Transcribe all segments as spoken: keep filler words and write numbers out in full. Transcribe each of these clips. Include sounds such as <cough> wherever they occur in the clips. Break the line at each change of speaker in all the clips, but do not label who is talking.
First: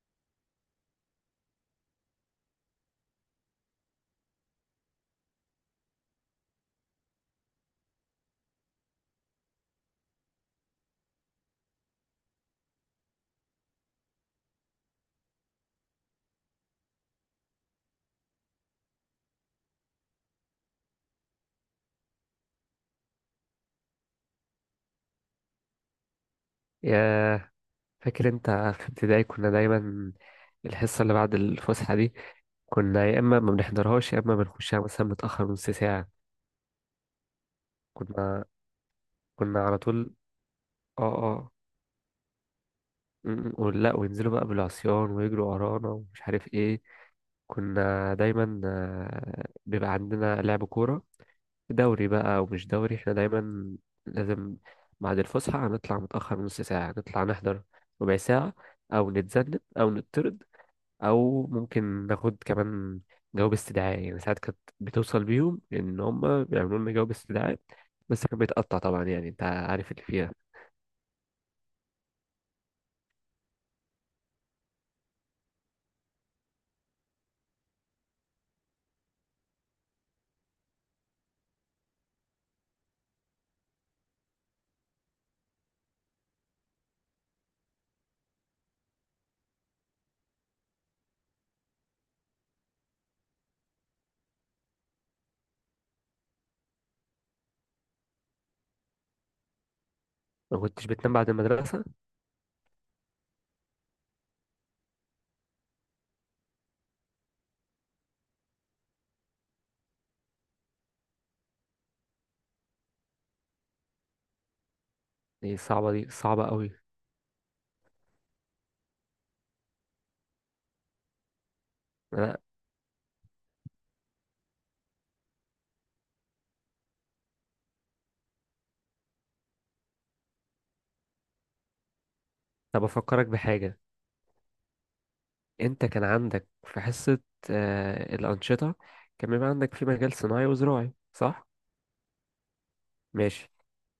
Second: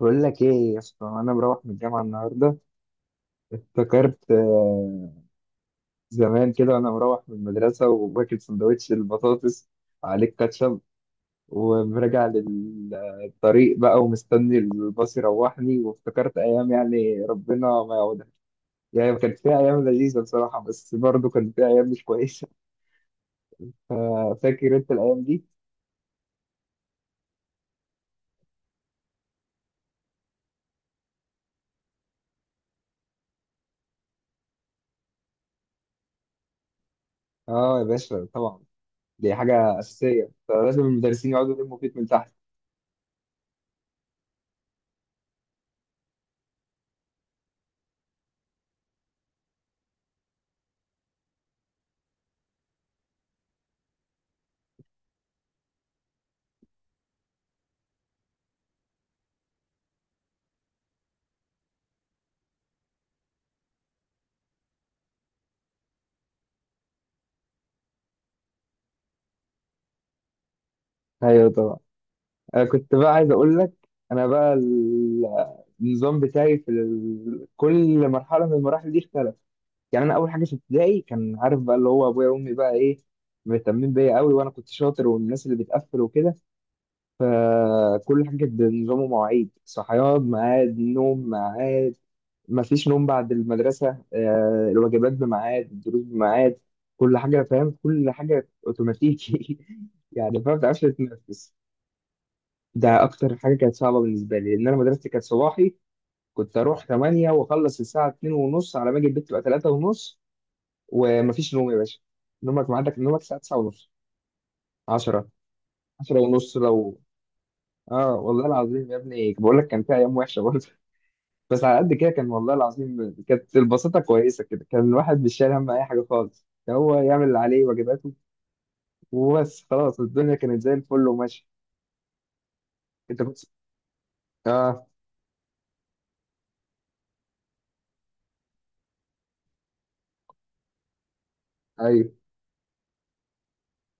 بقول لك ايه يا اسطى؟ انا مروح من الجامعه النهارده. افتكرت آه، زمان كده وانا مروح من المدرسه وباكل سندوتش البطاطس عليه كاتشب، وراجع للطريق بقى ومستني الباص يروحني. وافتكرت ايام، يعني ربنا ما يعودها. يعني كانت فيها ايام لذيذه بصراحه، بس برضه كان فيها ايام مش كويسه. <laughs> آه، فاكر انت الايام دي.
يا فاكر انت في ابتدائي كنا دايما الحصة اللي بعد الفسحة دي كنا يا اما ما بنحضرهاش يا اما بنخشها مثلا متأخر نص ساعة.
اه يا باشا
كنا
طبعا. دي
كنا على
حاجه
طول.
اساسيه، لازم
اه
المدرسين
اه
يقعدوا يلموا فيك من تحت.
م- م- ولا وينزلوا بقى بالعصيان ويجروا ورانا ومش عارف ايه. كنا دايما آه، بيبقى عندنا لعب كورة، دوري بقى ومش دوري. احنا دايما لازم بعد الفسحة هنطلع متأخر نص ساعة، نطلع نحضر ربع ساعة، أو نتذنب أو نطرد، او ممكن ناخد كمان جواب استدعاء. يعني ساعات كانت بتوصل بيهم ان هم بيعملوا لنا جواب استدعاء، بس كان بيتقطع طبعا، يعني انت عارف اللي فيها.
ايوه طبعا. انا كنت بقى عايز اقول لك، انا بقى ال- النظام بتاعي في ال- كل مرحله من المراحل دي اختلف. يعني انا اول حاجه في ابتدائي، كان عارف بقى اللي هو ابويا وامي بقى ايه، مهتمين بيا قوي وانا كنت شاطر والناس اللي بتقفل وكده. فكل حاجه كانت بنظام ومواعيد، صحيان ميعاد، نوم ميعاد، مفيش نوم بعد المدرسه، آه، الواجبات بميعاد، الدروس بميعاد. كل حاجه فاهم، كل حاجه اوتوماتيكي. <laughs> يعني فاهم، ما
ما
بتعرفش
كنتش بتنام بعد
تتنفس.
المدرسة؟
ده اكتر حاجه كانت صعبه بالنسبه لي، لان انا مدرستي كانت صباحي. كنت اروح تمانية واخلص الساعه اتنين ونص، على ما اجي البيت تبقى تلاتة ونص. ومفيش نوم يا باشا، نومك عندك نومك الساعه تسعة ونص، عشرة،
دي صعبة، دي
عشرة
صعبة
ونص
قوي.
لو. اه والله العظيم يا ابني بقول لك كان في ايام وحشه برضه. <laughs> بس على قد كده كان،
انا
والله العظيم كانت البساطه كويسه كده، كان الواحد مش شايل هم اي حاجه خالص، كان هو يعمل اللي عليه واجباته وبس خلاص. الدنيا كانت زي الفل وماشي.
طب
انت
افكرك
كنت،
بحاجة.
اه
انت كان عندك في حصة، آه الأنشطة، كان بيبقى عندك في مجال صناعي وزراعي صح؟
ايوه.
ماشي.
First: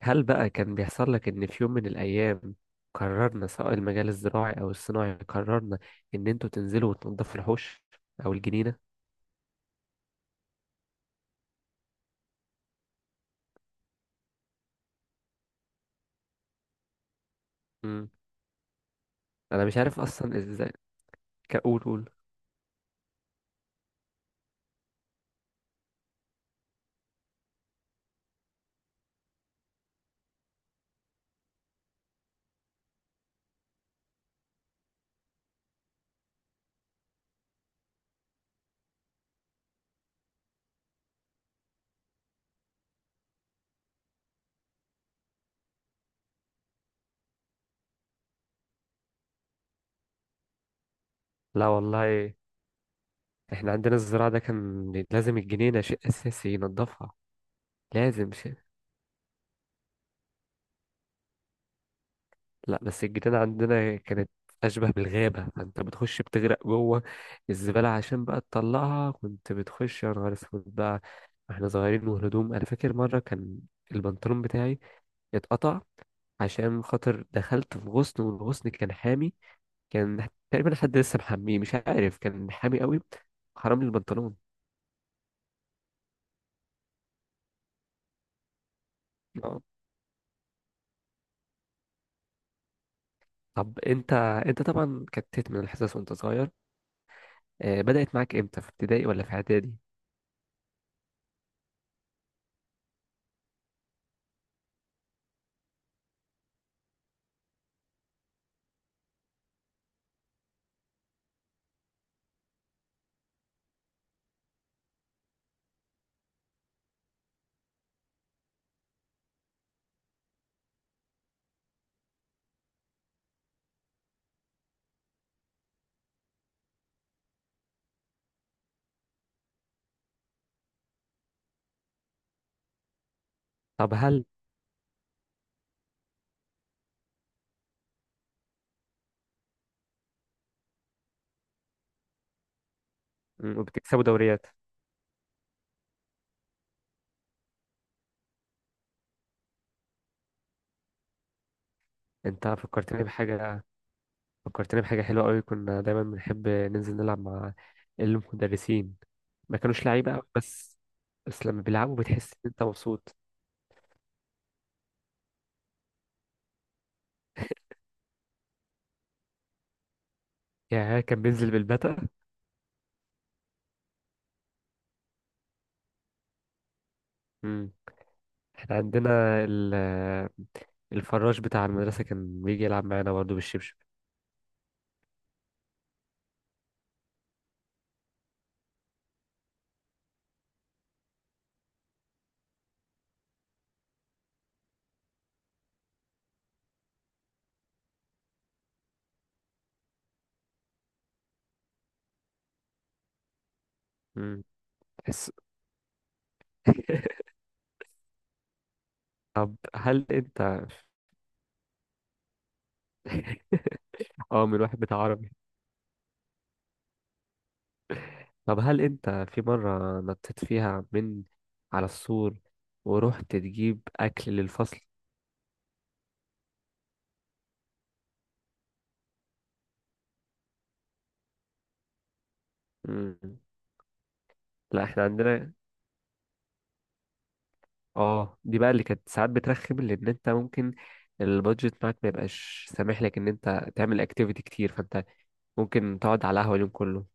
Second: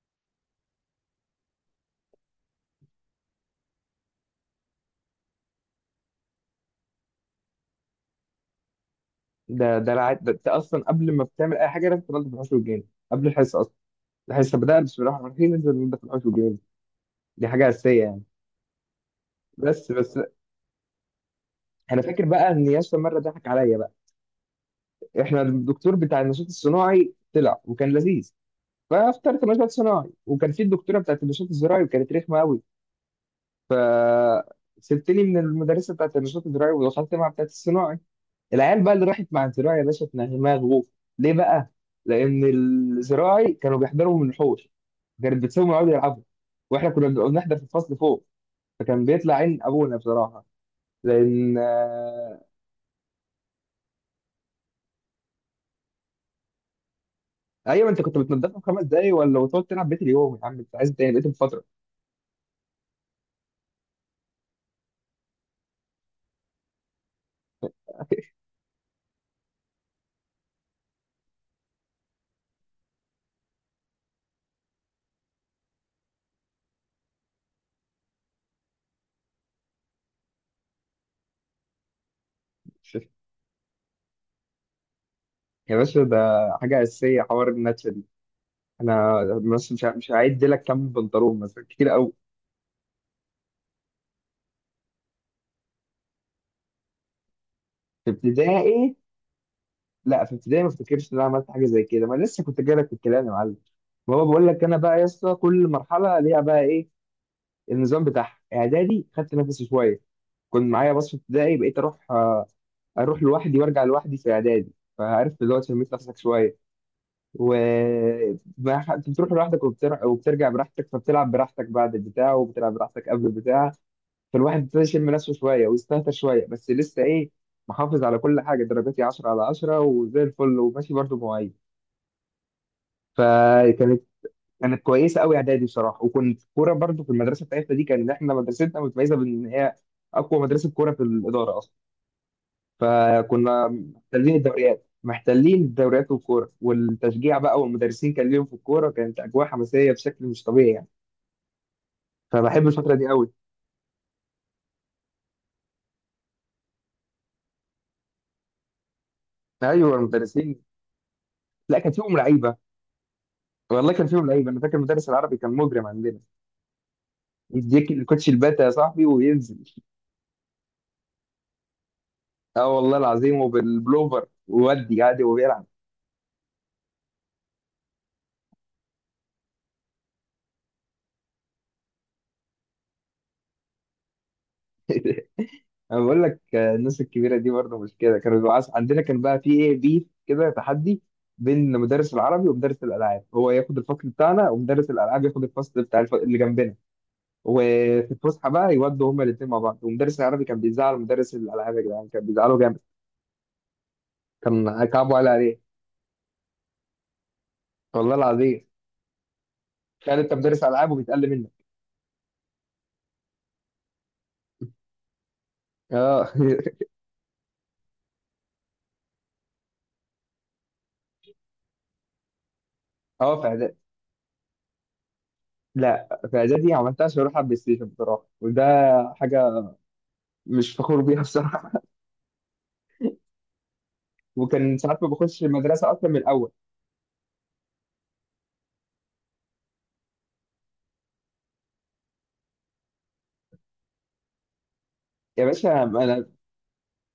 هل بقى كان بيحصل لك إن في يوم من الأيام قررنا سواء المجال الزراعي أو الصناعي، قررنا إن أنتوا تنزلوا وتنضفوا الحوش أو الجنينة؟
ده ده, الع... ده, ده اصلا قبل ما بتعمل اي حاجه لازم تنضف الحوش والجيران قبل الحصه اصلا. الحصه بدأت بسم الله الرحمن الرحيم، لازم ننضف الحوش والجيران. دي حاجه اساسيه
مم.
يعني.
أنا مش
بس
عارف
بس،
أصلا إزاي كقول
انا
قول.
فاكر بقى ان ياسر مره ضحك عليا بقى. احنا الدكتور بتاع النشاط الصناعي طلع وكان لذيذ، فاخترت نشاط صناعي. وكان في الدكتوره بتاعت النشاط الزراعي وكانت رخمه قوي. ف سبتني من المدرسه بتاعت النشاط الزراعي ودخلت مع بتاعت الصناعي. العيال بقى اللي راحت مع الزراعي يا باشا اتنغمها غوف. ليه بقى؟ لأن الزراعي كانوا بيحضروا من الحوش، كانت بتسيبهم يقعدوا يلعبوا، واحنا كنا بنبقى بنحضر في الفصل فوق، فكان بيطلع عين ابونا بصراحه. لان
لا والله،
آه،
إحنا عندنا الزراعة ده كان لازم الجنينة شيء أساسي ينضفها.
ايوه، انت كنت
لازم شيء.
بتنضفها في خمس دقايق، ولا وتقعد تلعب بيت اليوم يا عم انت عايز تاني بقيت بفتره.
لا بس الجنينة عندنا كانت أشبه بالغابة، فأنت بتخش بتغرق جوه الزبالة. عشان بقى تطلعها كنت بتخش يا نهار أسود بقى، واحنا صغيرين والهدوم. أنا فاكر مرة كان البنطلون بتاعي اتقطع عشان خاطر دخلت في غصن، والغصن كان حامي، كان تقريبا حد لسه محميه مش عارف، كان حامي قوي، حرام لي البنطلون.
يا باشا ده حاجه اساسيه، حوار النتشه دي. انا
آه.
بس مش ه- مش هعد لك كم بنطلون مثلا، كتير قوي.
طب انت، انت طبعا كتت من الحصص وانت صغير، آه،
في
بدأت معاك امتى، في
ابتدائي،
ابتدائي ولا في اعدادي؟
لا في ابتدائي ما افتكرش ان انا عملت حاجه زي كده، ما أنا لسه كنت جايلك في الكلام يا معلم. ما هو بقول لك انا بقى يا اسطى، كل مرحله ليها بقى ايه النظام بتاعها. اعدادي خدت نفسي شويه، كنت معايا باص في ابتدائي، بقيت اروح آه، اروح لوحدي وارجع لوحدي في اعدادي. فعرفت دلوقتي لميت نفسك شويه. و ما ح- كنت بتروح لوحدك وبتر... وبترجع براحتك فبتلعب براحتك بعد البتاع وبتلعب براحتك قبل البتاع. فالواحد ابتدى يشم نفسه شويه ويستهتر شويه، بس لسه ايه، محافظ على كل حاجه، درجاتي عشرة على عشرة وزي الفل وماشي، برضه مواعيد.
طب
فكانت
هل،
كانت كويسه قوي اعدادي بصراحه. وكنت كوره برضو، في المدرسه بتاعتنا دي كان احنا مدرستنا متميزه بان هي اقوى مدرسه كوره في الاداره اصلا.
مم،
فكنا
وبتكسبوا
محتلين
دوريات.
الدوريات، محتلين الدوريات والكوره والتشجيع بقى، والمدرسين كان ليهم في الكوره، كانت اجواء حماسيه بشكل مش طبيعي يعني.
انت
فبحب الفتره
فكرتني
دي قوي.
بحاجة، فكرتني بحاجة حلوة قوي. كنا دايما بنحب ننزل نلعب مع المدرسين. ما كانوش
ايوه
لعيبة قوي،
المدرسين،
بس بس لما
لا كان
بيلعبوا
فيهم
بتحس ان
لعيبه،
انت مبسوط.
والله كان فيهم لعيبه. انا فاكر المدرس العربي كان مجرم عندنا، يديك الكوتش الباتا يا صاحبي وينزل.
يعني كان بينزل بالبتة.
اه والله العظيم وبالبلوفر وودي عادي وبيلعب.
امم احنا عندنا ال... الفراش بتاع المدرسة كان بيجي يلعب معانا برضه بالشبشب.
<laughs> انا بقول لك آه، الناس الكبيره دي برضه مش كده. كانوا بيبقوا عايز- عندنا كان بقى في ايه بيف كده تحدي بين مدرس العربي ومدرس الالعاب، هو ياخد الفصل بتاعنا ومدرس الالعاب ياخد الفصل بتاع الف... اللي جنبنا. وفي الفسحه بقى يودوا هما الاثنين مع بعض، ومدرس العربي كان بيزعل مدرس الالعاب يا جدعان، كان بيزعله جامد،
امم
كان كعبه على
تحس.
عليه.
<laughs>
والله العظيم
طب هل
تخيل انت
انت،
مدرس العاب وبيتقل منك.
<laughs> اه من واحد بتاع عربي.
اه <laughs>
طب هل انت في مرة نطيت فيها من على السور ورحت
اه في اعدادي،
تجيب اكل للفصل؟
لا في اعدادي عملتها عشان اروح على البلاي ستيشن بصراحه، وده حاجه مش فخور بيها بصراحه.
مم.
وكان
لا
ساعات
احنا
ما باخدش
عندنا،
المدرسه اصلا من الاول.
اه دي بقى اللي كانت ساعات بترخم. لان انت ممكن البادجت بتاعك ما يبقاش سامح لك ان انت تعمل اكتيفيتي كتير، فانت
يا باشا،
ممكن
ما
تقعد
انا،
على قهوه اليوم كله.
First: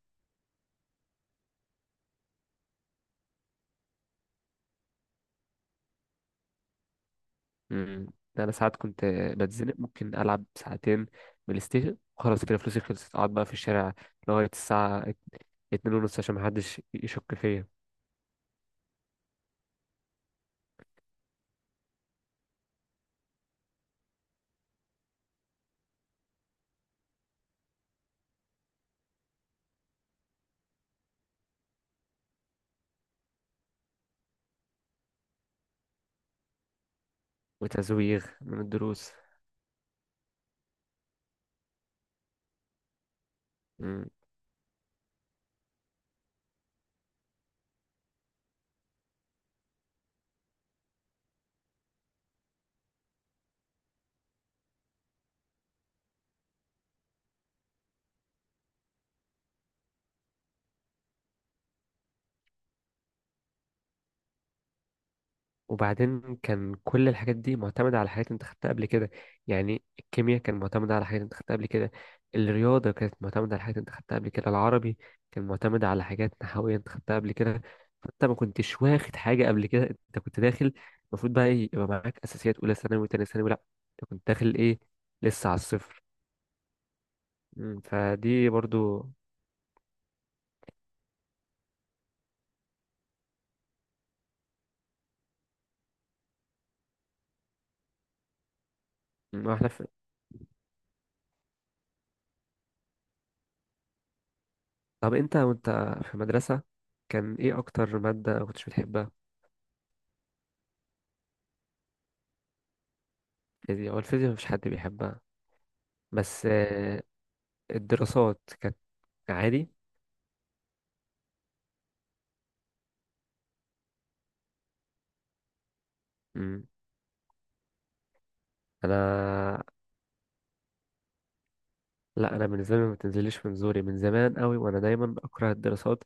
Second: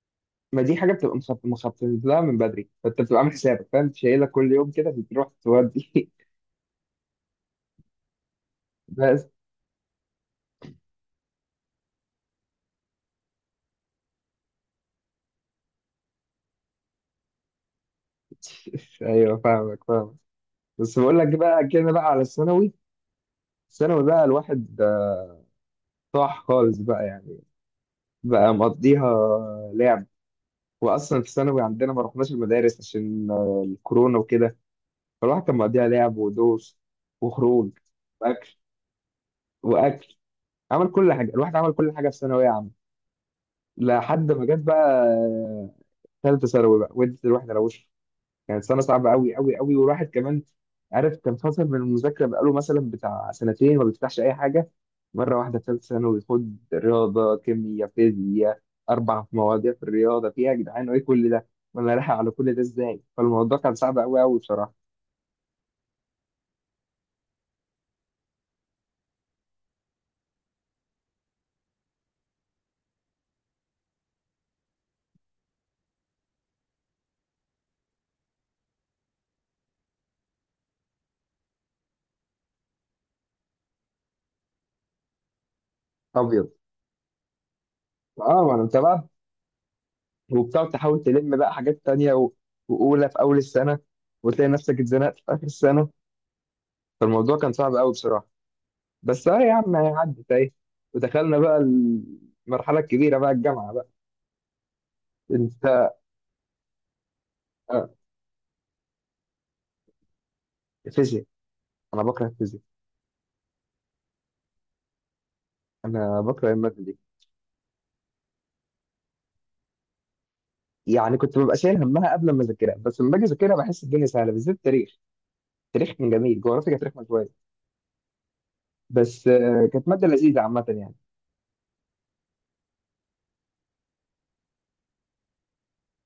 ما دي حاجه بتبقى مخطط مخطط لها من بدري، فانت بتبقى عامل حسابك فاهم، أنت شايلها كل يوم كده بتروح تودي.
امم انا ساعات
<laughs>
كنت
بس
بتزنق، ممكن العب ساعتين بلاي ستيشن خلاص كده، فلوسي خلصت اقعد بقى في الشارع لغايه الساعه ات- اتنين ونص عشان محدش يشك فيا.
ايوه فاهمك فاهمك. بس بقول لك بقى كده بقى على الثانوي. الثانوي بقى الواحد آه، طاح خالص بقى يعني. بقى مقضيها لعب، واصلا في الثانوي عندنا ما رحناش المدارس عشان آه، الكورونا وكده. فالواحد كان مقضيها لعب ودوس وخروج
وتزويغ
واكل
من الدروس.
واكل. عمل كل حاجه، الواحد عمل كل حاجه في ثانويه عامه. لحد ما جت بقى ثالثه ثانوي بقى وانت الواحد روشه. كانت سنه صعبه قوي قوي قوي، والواحد كمان عارف كان فاصل من المذاكره بقاله مثلا بتاع سنتين ما بيفتحش اي حاجه. مره واحده في ثالثه ثانوي خد رياضه كيمياء فيزياء، اربع مواضيع في الرياضه، فيها يا جدعان ايه كل ده، وانا رايح على كل ده ازاي؟ فالموضوع كان صعب قوي قوي بصراحه.
وبعدين كان كل الحاجات دي معتمدة على حاجات انت خدتها قبل كده. يعني الكيمياء كان معتمدة على حاجات انت خدتها قبل كده، الرياضة كانت معتمدة على حاجات انت خدتها قبل كده، العربي كان معتمد على حاجات نحوية انت خدتها قبل كده. فانت ما كنتش واخد حاجة قبل كده، انت كنت داخل، المفروض بقى ايه يبقى معاك اساسيات اولى ثانوي وتانية ثانوي، لا انت كنت داخل ايه، لسه على الصفر.
ابيض.
مم،
اه
فدي
ما انا متابع،
برضو.
وبتقعد تحاول تلم بقى حاجات تانية و- واولى في اول السنه، وتلاقي نفسك اتزنقت في اخر السنه. فالموضوع كان صعب قوي بصراحه. بس اه
مم،
يا
واحنا
عم
في...
يعني عدت اهي، ودخلنا بقى المرحله الكبيره بقى، الجامعه بقى.
طب انت
انت
وانت في المدرسة كان ايه اكتر مادة ما كنتش بتحبها؟
فيزياء، انا بكره الفيزياء،
الفيزياء، هو الفيزياء مفيش حد بيحبها.
انا
بس
بكره الماده دي.
آه، الدراسات كانت عادي.
يعني كنت ببقى شايل همها قبل ما اذاكرها، بس لما باجي اذاكرها بحس الدنيا سهله، بالذات التاريخ. التاريخ كان جميل،
مم.
جغرافيا كانت رخمه شويه، بس
انا
آه، كانت ماده لذيذه عامه يعني.
لا انا بالنسبه لي ما بتنزليش من زوري من زمان قوي، وانا دايما بكره الدراسات.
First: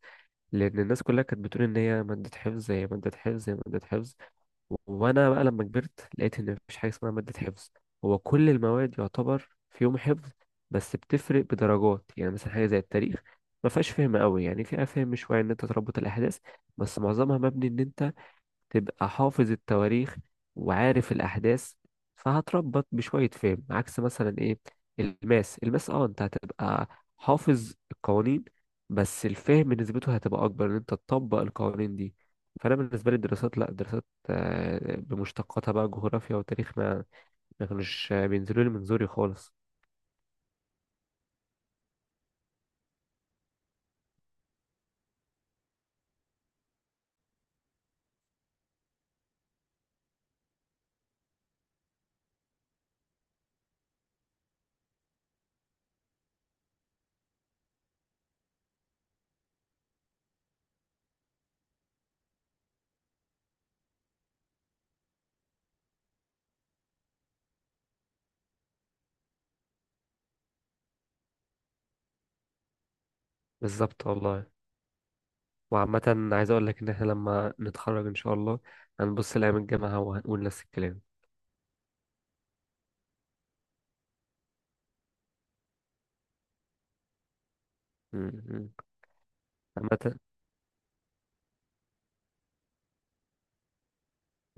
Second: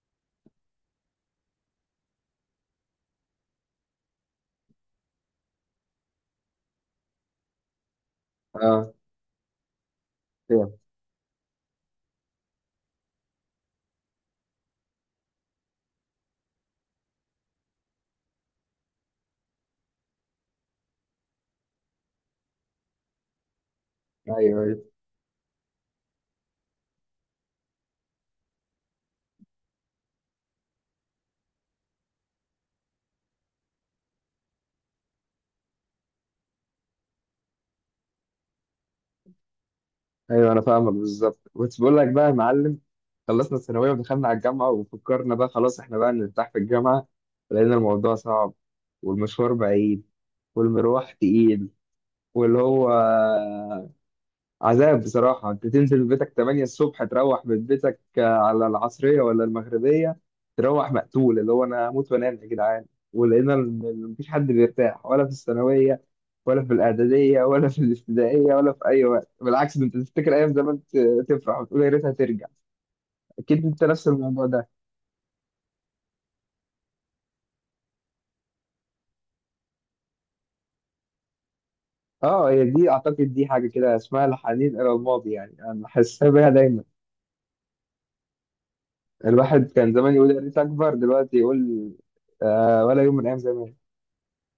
لان الناس كلها كانت بتقول ان هي ماده حفظ، هي ماده حفظ، هي ماده حفظ. وانا بقى لما كبرت لقيت ان مفيش حاجه اسمها ماده حفظ، هو كل
اه
المواد يعتبر فيهم حفظ.
فاهم.
بس بتفرق بدرجات. يعني مثلا حاجه زي التاريخ، ما فيهاش فهم قوي، يعني فيها فهم شويه ان انت تربط الاحداث، بس معظمها مبني ان انت تبقى حافظ التواريخ وعارف الأحداث، فهتربط بشوية فهم. عكس مثلا
ايوه
إيه،
أيوة.
الماس، الماس اه انت هتبقى حافظ القوانين، بس الفهم نسبته هتبقى أكبر إن أنت تطبق القوانين دي. فأنا بالنسبة لي الدراسات لأ، الدراسات آه، بمشتقاتها بقى جغرافيا وتاريخ، ما ما كانوش آه، بينزلوا لي من زوري خالص.
ايوه انا فاهمك بالظبط، كنت بقول لك بقى يا معلم، خلصنا الثانويه ودخلنا على الجامعه، وفكرنا بقى خلاص احنا بقى نرتاح في الجامعه، لقينا الموضوع صعب، والمشوار بعيد، والمروح تقيل، واللي هو عذاب بصراحة. أنت تنزل بيتك تمانية الصبح تروح من بيتك آه، على العصرية ولا المغربية، تروح مقتول، اللي هو أنا هموت وأنام يا جدعان. ولقينا إن مفيش حد بيرتاح، ولا في الثانوية ولا في الإعدادية ولا في الابتدائية ولا في أي وقت، بالعكس ده أنت تفتكر أيام زمان ت- تفرح وتقول يا ريتها ترجع. أكيد أنت
بالظبط
نفس
والله.
الموضوع ده.
وعامة عايز أقول لك إن إحنا لما نتخرج إن شاء الله هنبص لأيام الجامعة وهنقول نفس الكلام.
أه هي دي أعتقد دي حاجة كده اسمها الحنين إلى الماضي يعني، أنا حاسسها بيها دايما.
م- م.
الواحد كان
عامة
زمان يقول يا ريت أكبر دلوقتي، يقول آه ولا يوم من أيام زمان.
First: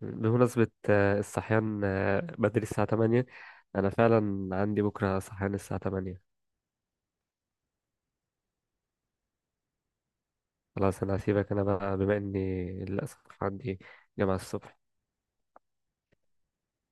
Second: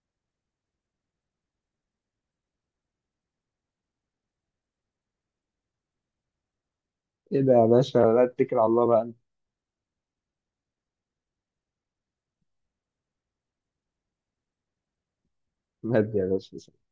بمناسبة آه، الصحيان آه، بدري الساعة ثمانية، أنا فعلا عندي بكرة صحيان الساعة ثمانية.
ايه ده يا باشا، لا اتكل على الله بقى انت.
خلاص أنا هسيبك، أنا بقى بما إني للأسف عندي جامعة الصبح.
مهدي يا باشا.